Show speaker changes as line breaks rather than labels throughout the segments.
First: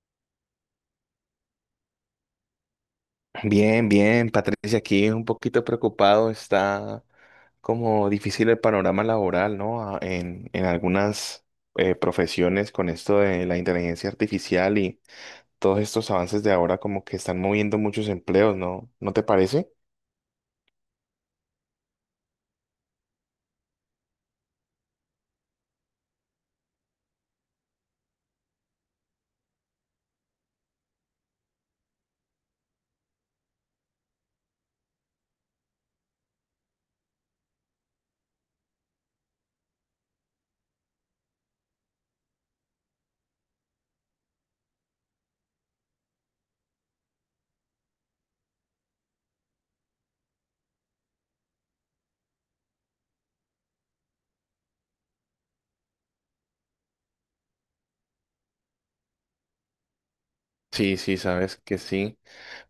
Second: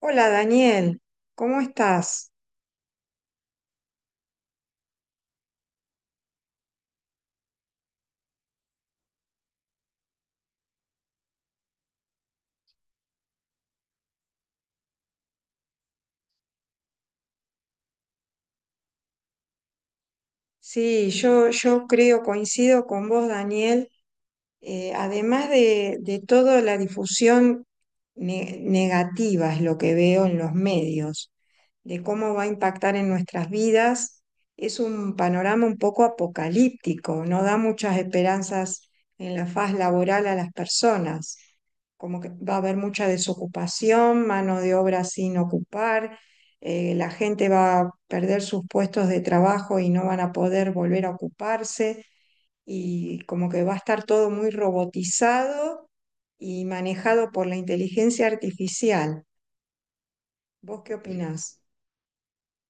Hola Daniel, ¿cómo estás?
Bien, bien, Patricia, aquí un poquito preocupado, está como difícil el panorama laboral, ¿no? En algunas profesiones con esto de la inteligencia artificial y todos estos avances de ahora como que están moviendo muchos empleos, ¿no? ¿No te parece?
Sí, yo creo, coincido con vos, Daniel. Además de toda la difusión negativa, es lo que veo en los medios, de cómo va a impactar en nuestras vidas, es un panorama un poco apocalíptico, no da muchas esperanzas en la faz laboral a las personas, como que va a haber mucha desocupación, mano de obra sin ocupar. La gente va a perder sus puestos de trabajo y no van a poder volver a ocuparse, y como que va a estar todo muy robotizado y manejado por la inteligencia artificial. ¿Vos qué
Sí, sí, sabes
opinás?
que sí,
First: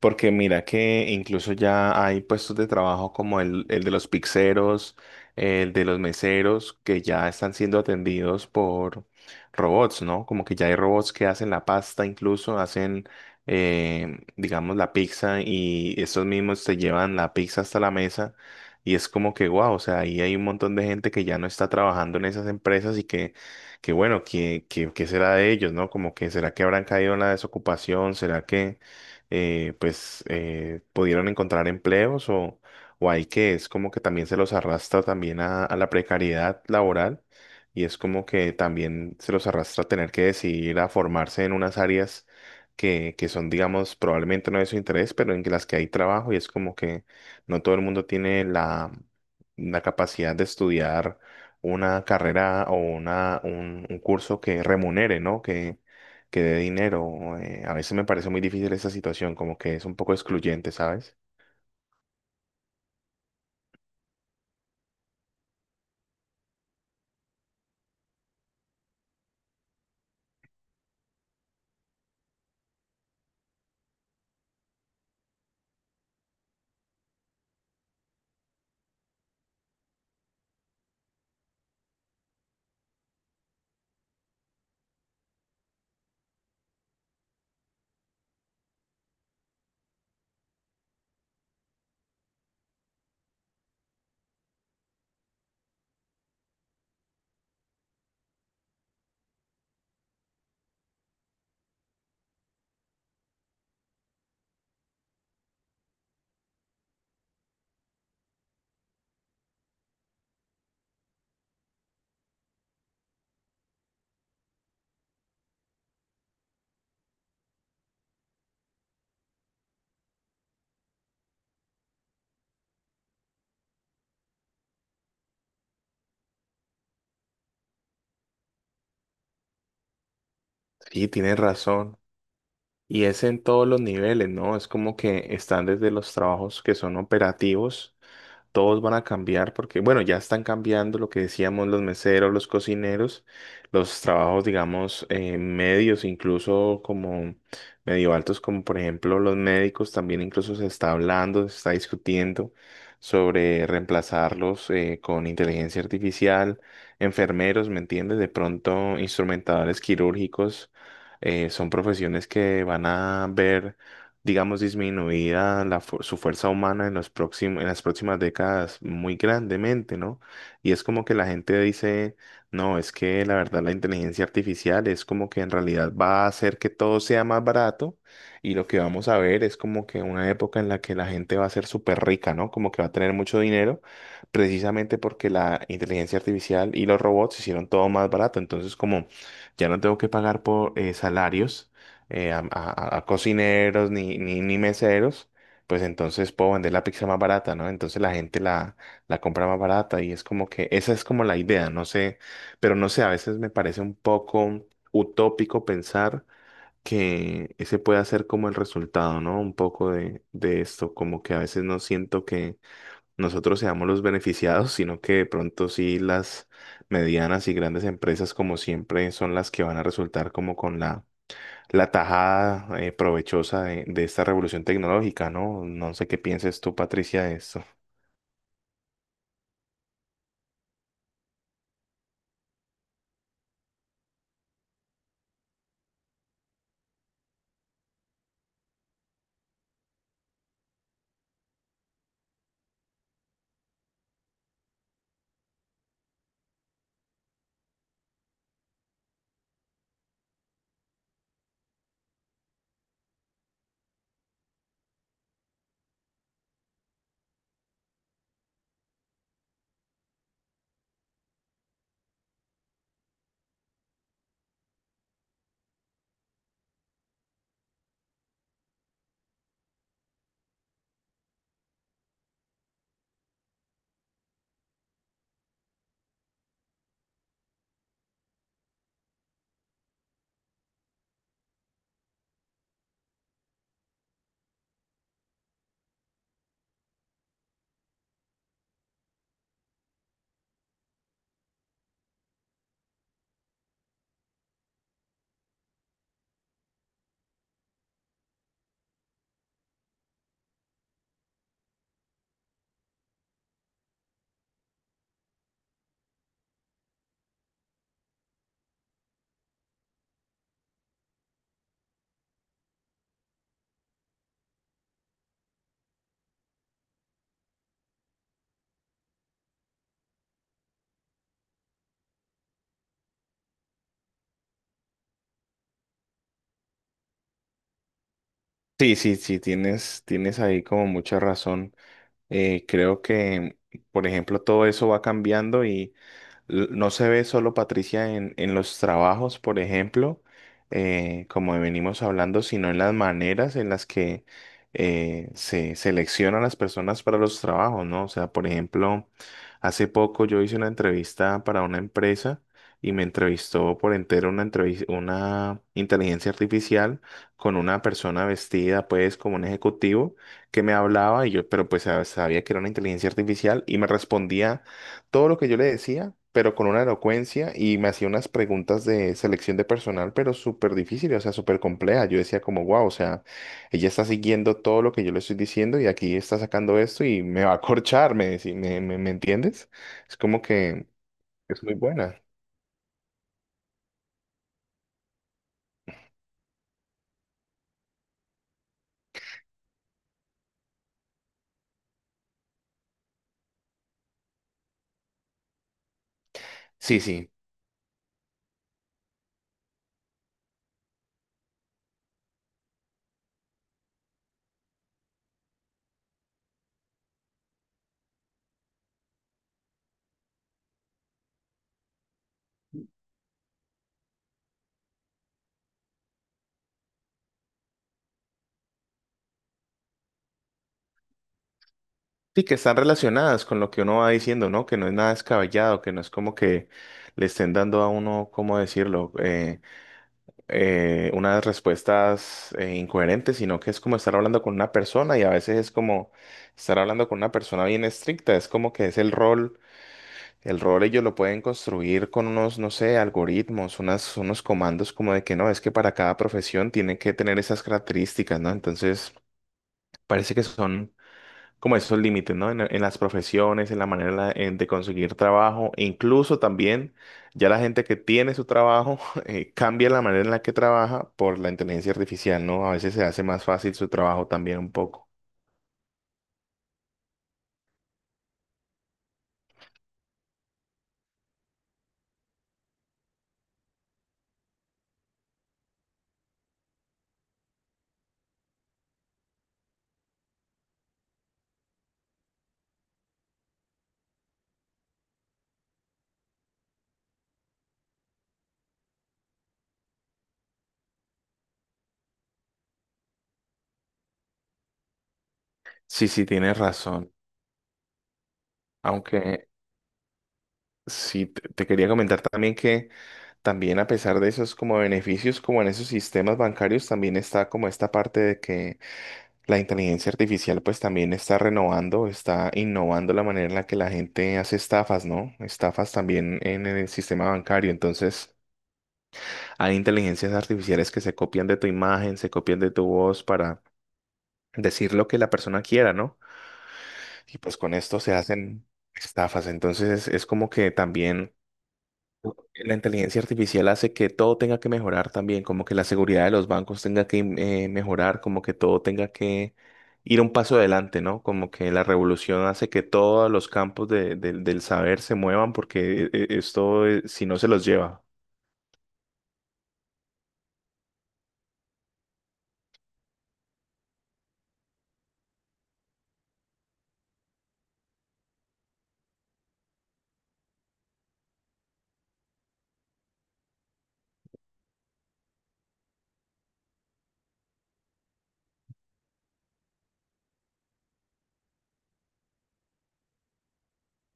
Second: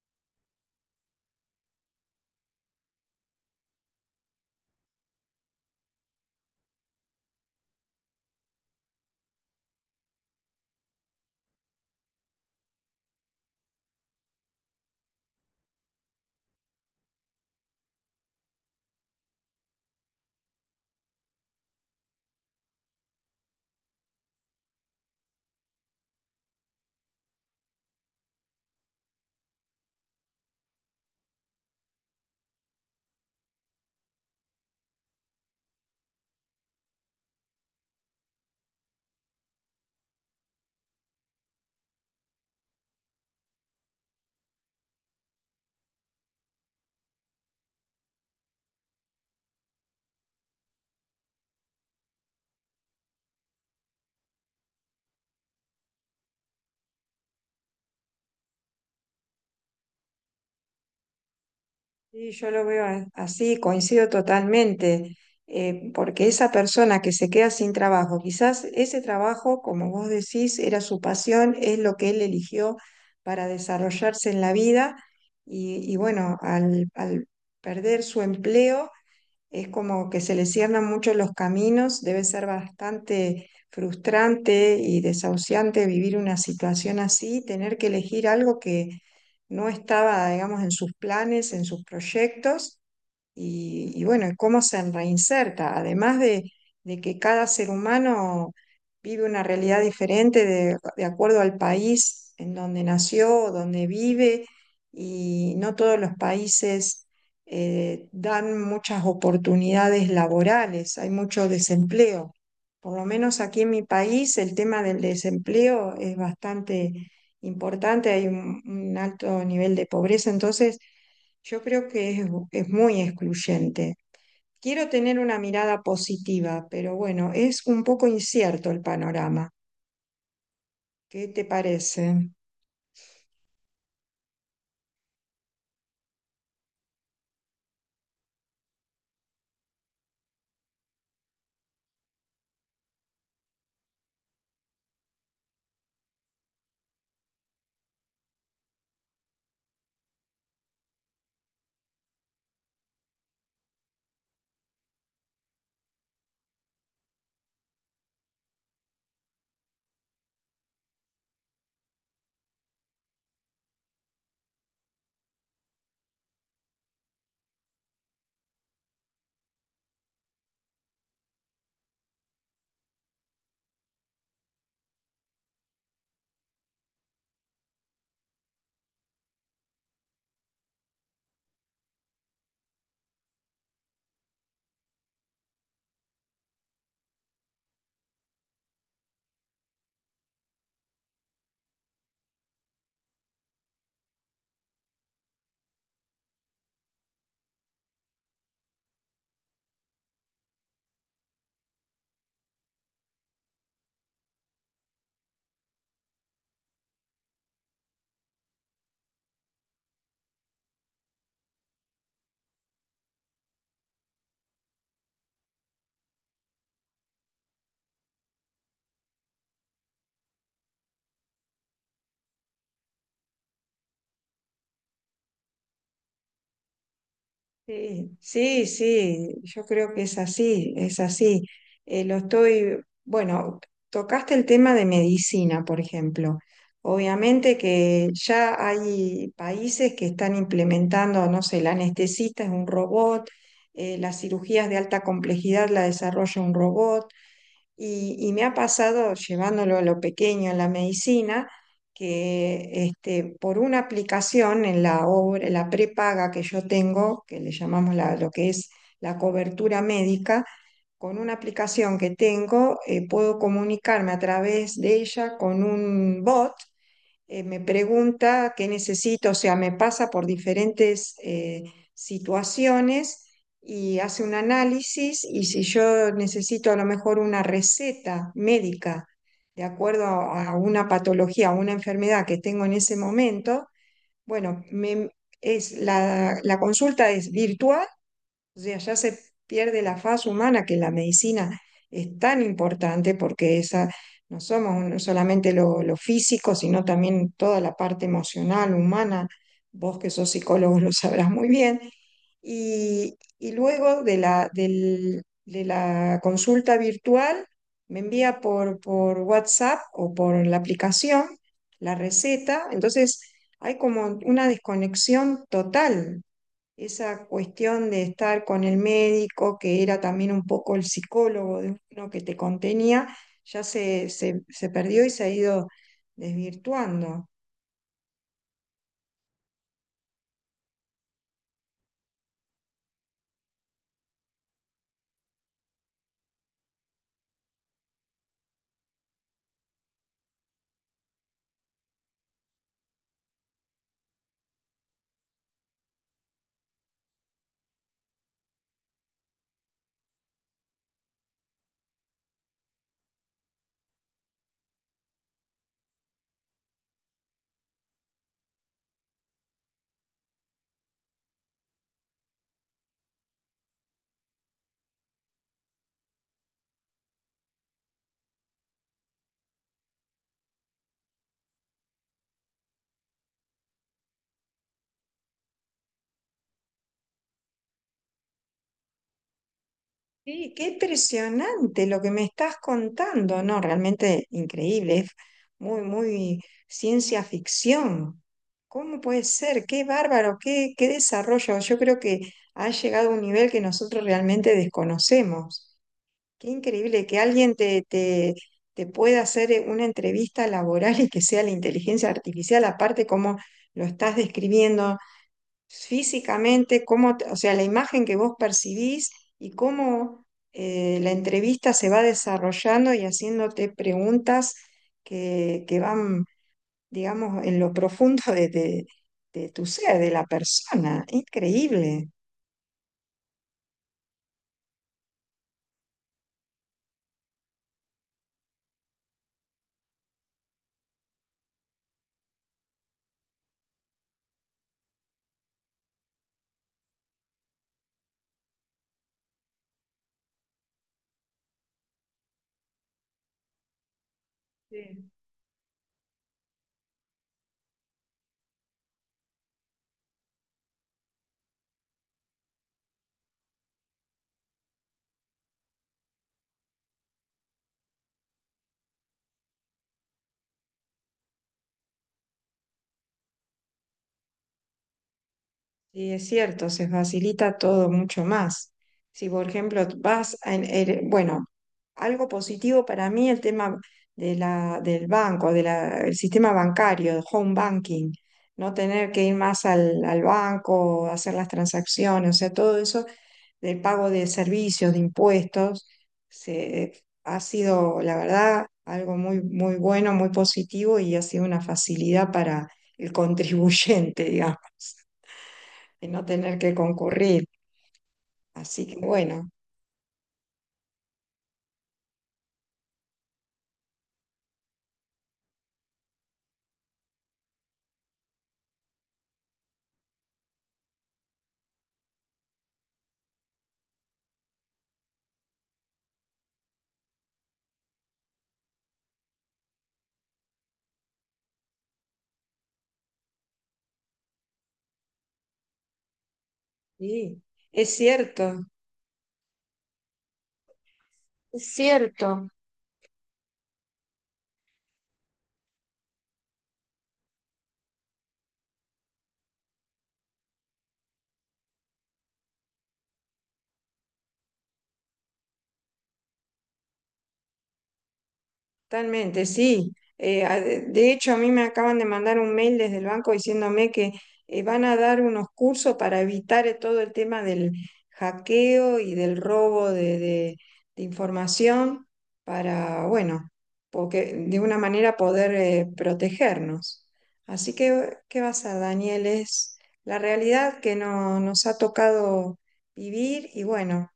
porque mira que incluso ya hay puestos de trabajo como el de los pizzeros, el de los meseros, que ya están siendo atendidos por robots, ¿no? Como que ya hay robots que hacen la pasta, incluso hacen, digamos, la pizza y estos mismos te llevan la pizza hasta la mesa y es como que, wow, o sea, ahí hay un montón de gente que ya no está trabajando en esas empresas y que bueno, que será de ellos, ¿no? Como que será que habrán caído en la desocupación, será que pues pudieron encontrar empleos o hay que es como que también se los arrastra también a la precariedad laboral y es como que también se los arrastra a tener que decidir a formarse en unas áreas que son, digamos, probablemente no de su interés, pero en las que hay trabajo y es como que no todo el mundo tiene la, la capacidad de estudiar una carrera o una, un curso que remunere, ¿no? Que dé dinero. A veces me parece muy difícil esa situación, como que es un poco excluyente, ¿sabes?
Sí, yo lo veo así, coincido totalmente. Porque esa persona que se queda sin trabajo, quizás ese trabajo, como vos decís, era su pasión, es lo que él eligió para desarrollarse en la vida. Y bueno, al perder su empleo, es como que se le cierran mucho los caminos. Debe ser bastante frustrante y desahuciante vivir una situación así, tener que elegir algo que no estaba, digamos, en sus planes, en sus proyectos. Y bueno, ¿y cómo se reinserta? Además de que cada ser humano vive una realidad diferente de acuerdo al país en donde nació, donde vive, y no todos los países dan muchas oportunidades laborales, hay mucho desempleo. Por lo menos aquí en mi país el tema del desempleo es bastante importante, hay un alto nivel de pobreza. Entonces yo creo que es muy excluyente. Quiero tener una mirada positiva, pero bueno, es un poco incierto el panorama.
Sí,
¿Qué
tienes
te
razón.
parece?
Y es en todos los niveles, ¿no? Es como que están desde los trabajos que son operativos. Todos van a cambiar porque, bueno, ya están cambiando lo que decíamos, los meseros, los cocineros, los trabajos, digamos, medios, incluso como medio altos, como por ejemplo los médicos, también incluso se está hablando, se está discutiendo sobre reemplazarlos con inteligencia artificial, enfermeros, ¿me entiendes? De pronto, instrumentadores quirúrgicos, son profesiones que van a ver digamos, disminuida la su fuerza humana en los en las próximas décadas muy grandemente, ¿no? Y es como que la gente dice, no, es que la verdad la inteligencia artificial es como que en realidad va a hacer que todo sea más barato y lo que vamos a ver es como que una época en la que la gente va a ser súper rica, ¿no? Como que va a tener mucho dinero precisamente porque la inteligencia artificial y los robots hicieron todo más barato, entonces como ya no tengo que pagar por salarios a cocineros ni meseros, pues entonces puedo vender la pizza más barata, ¿no? Entonces la gente la, la compra más barata y es como que esa es como la idea, no sé, pero no sé, a veces me parece un poco utópico pensar que ese puede ser como el resultado, ¿no? Un poco de esto, como que a veces no siento que nosotros seamos los beneficiados, sino que de pronto sí las medianas y grandes empresas como siempre son las que van a resultar como con la la tajada provechosa de esta revolución tecnológica, ¿no? No sé qué pienses tú, Patricia, de esto.
Sí, sí, sí, yo creo que es así, es así. Eh, lo estoy, bueno, Tocaste el tema de medicina, por ejemplo. Obviamente que ya hay países que están implementando, no sé, el anestesista es un robot. Las cirugías de alta complejidad la desarrolla un robot. Y me ha pasado, llevándolo a lo pequeño, a la medicina, que este, por una aplicación en la obra, la prepaga que yo tengo, que le llamamos lo que es la cobertura médica, con una aplicación que tengo, puedo comunicarme a través de ella con un bot. Me pregunta qué necesito, o sea, me pasa por diferentes situaciones y hace un análisis, y si yo necesito a lo mejor una receta médica de acuerdo a una patología, a una enfermedad que tengo en ese momento, bueno, es la consulta es virtual. O sea, ya se pierde la faz humana, que la medicina es tan importante porque esa, no somos no solamente lo físico, sino también toda la parte emocional, humana. Vos que sos psicólogo lo sabrás muy bien. Y y luego de de la consulta virtual, me envía por WhatsApp o por la aplicación la receta. Entonces, hay como una desconexión total, esa cuestión de estar con el médico, que era también un poco el psicólogo de uno que te contenía, ya se perdió y se ha ido desvirtuando.
Sí, sí, sí, tienes, tienes ahí como mucha razón. Creo que, por ejemplo, todo eso va cambiando y no se ve solo Patricia en los trabajos, por ejemplo, como venimos hablando, sino en las maneras en las que se seleccionan las personas para los trabajos, ¿no? O sea, por ejemplo, hace poco yo hice una entrevista para una empresa y me entrevistó por entero una inteligencia artificial con una persona vestida, pues, como un ejecutivo que me hablaba y yo, pero pues sabía que era una inteligencia artificial y me respondía todo lo que yo le decía, pero con una elocuencia y me hacía unas preguntas de selección de personal, pero súper difíciles, o sea, súper complejas. Yo decía como, wow, o sea, ella está siguiendo todo lo que yo le estoy diciendo y aquí está sacando esto y me va a corchar, me, decí- me, me, ¿me entiendes? Es como
Sí, qué
que es muy
impresionante lo que
buena.
me estás contando, ¿no? Realmente increíble, es muy, muy ciencia ficción. ¿Cómo puede ser? Qué bárbaro, qué, qué desarrollo. Yo creo que ha llegado a un nivel que nosotros realmente desconocemos. Qué
Sí,
increíble que
sí.
alguien te pueda hacer una entrevista laboral y que sea la inteligencia artificial. Aparte cómo lo estás describiendo físicamente, cómo, o sea, la imagen que vos percibís y cómo la entrevista se va desarrollando y haciéndote preguntas que van, digamos, en lo profundo de tu ser, de la persona. Increíble.
Sí, que están relacionadas con lo que uno va diciendo, ¿no? Que no es nada descabellado, que no es como que le estén dando a uno, ¿cómo decirlo? Unas respuestas incoherentes, sino que es como estar hablando con una persona y a veces es como estar hablando con una persona bien estricta, es como que es el rol ellos lo pueden construir con unos, no sé, algoritmos, unas, unos comandos
Sí.
como de que no, es que para cada profesión tienen que tener esas características, ¿no? Entonces, parece que son como esos límites, ¿no? En las profesiones, en la manera de conseguir trabajo, e incluso también ya la gente que tiene su trabajo cambia la manera en la que trabaja por la inteligencia artificial, ¿no? A veces se hace más fácil su trabajo también un poco.
Sí, es cierto, se facilita todo mucho más. Si, por ejemplo, vas a... bueno, algo positivo para mí el tema de del banco, del sistema bancario, el home banking, no tener que ir más al banco, hacer las transacciones, o sea, todo eso del pago de servicios, de impuestos, se, ha sido, la verdad, algo muy, muy bueno, muy positivo, y ha sido una facilidad para el contribuyente, digamos, de
Sí,
no
sí, tienes
tener que
razón.
concurrir. Así que
Aunque
bueno,
sí, te quería comentar también que también a pesar de esos como beneficios, como en esos sistemas bancarios, también está como esta parte de que la inteligencia artificial pues también está renovando, está innovando la manera en la que la gente hace estafas, ¿no? Estafas también en el sistema bancario. Entonces, hay inteligencias artificiales que se copian de tu imagen, se copian de tu voz para decir lo que la persona quiera, ¿no? Y
sí,
pues con
es
esto se
cierto,
hacen estafas. Entonces, es como que también
es cierto.
la inteligencia artificial hace que todo tenga que mejorar también, como que la seguridad de los bancos tenga que mejorar, como que todo tenga que ir un paso adelante, ¿no? Como que la revolución hace que todos los campos del saber se muevan porque si no, se los lleva.
Totalmente, sí. De hecho, a mí me acaban de mandar un mail desde el banco diciéndome que van a dar unos cursos para evitar todo el tema del hackeo y del robo de información para, bueno, porque de una manera poder protegernos. Así que, ¿qué vas a, Daniel? Es la realidad que nos ha tocado vivir y bueno.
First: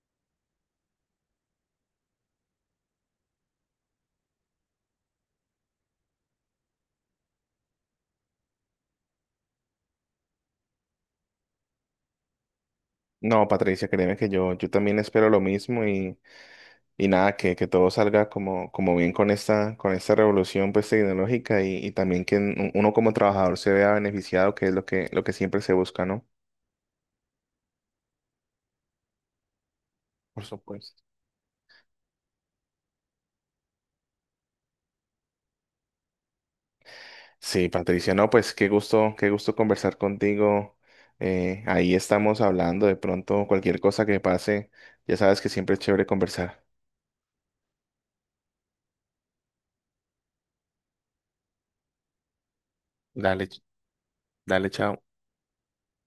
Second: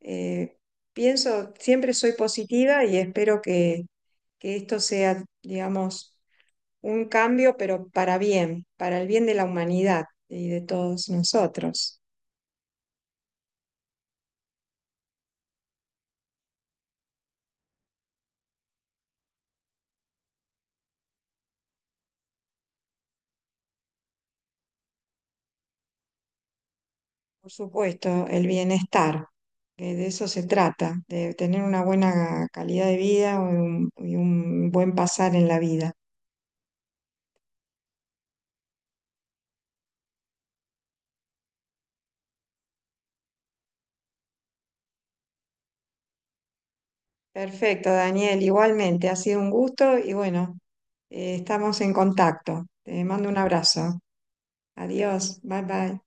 Eh, Pienso, siempre soy positiva y espero que esto sea, digamos, un cambio, pero para bien, para el bien de la humanidad y de todos nosotros.
No, Patricia, créeme que yo también espero lo mismo. Y nada, que todo salga como, como bien con esta revolución pues, tecnológica y también que uno como trabajador se vea beneficiado, que es lo que siempre se busca, ¿no?
Por supuesto, el bienestar, que de eso se
Por
trata,
supuesto.
de tener una buena calidad de vida y y un buen pasar en la vida.
Sí, Patricia, no, pues qué gusto conversar contigo. Ahí estamos hablando de pronto cualquier cosa que pase, ya sabes que siempre es chévere conversar.
Perfecto, Daniel, igualmente, ha sido un gusto y bueno, estamos en contacto. Te mando un
Dale,
abrazo.
dale, chao.
Adiós, bye bye.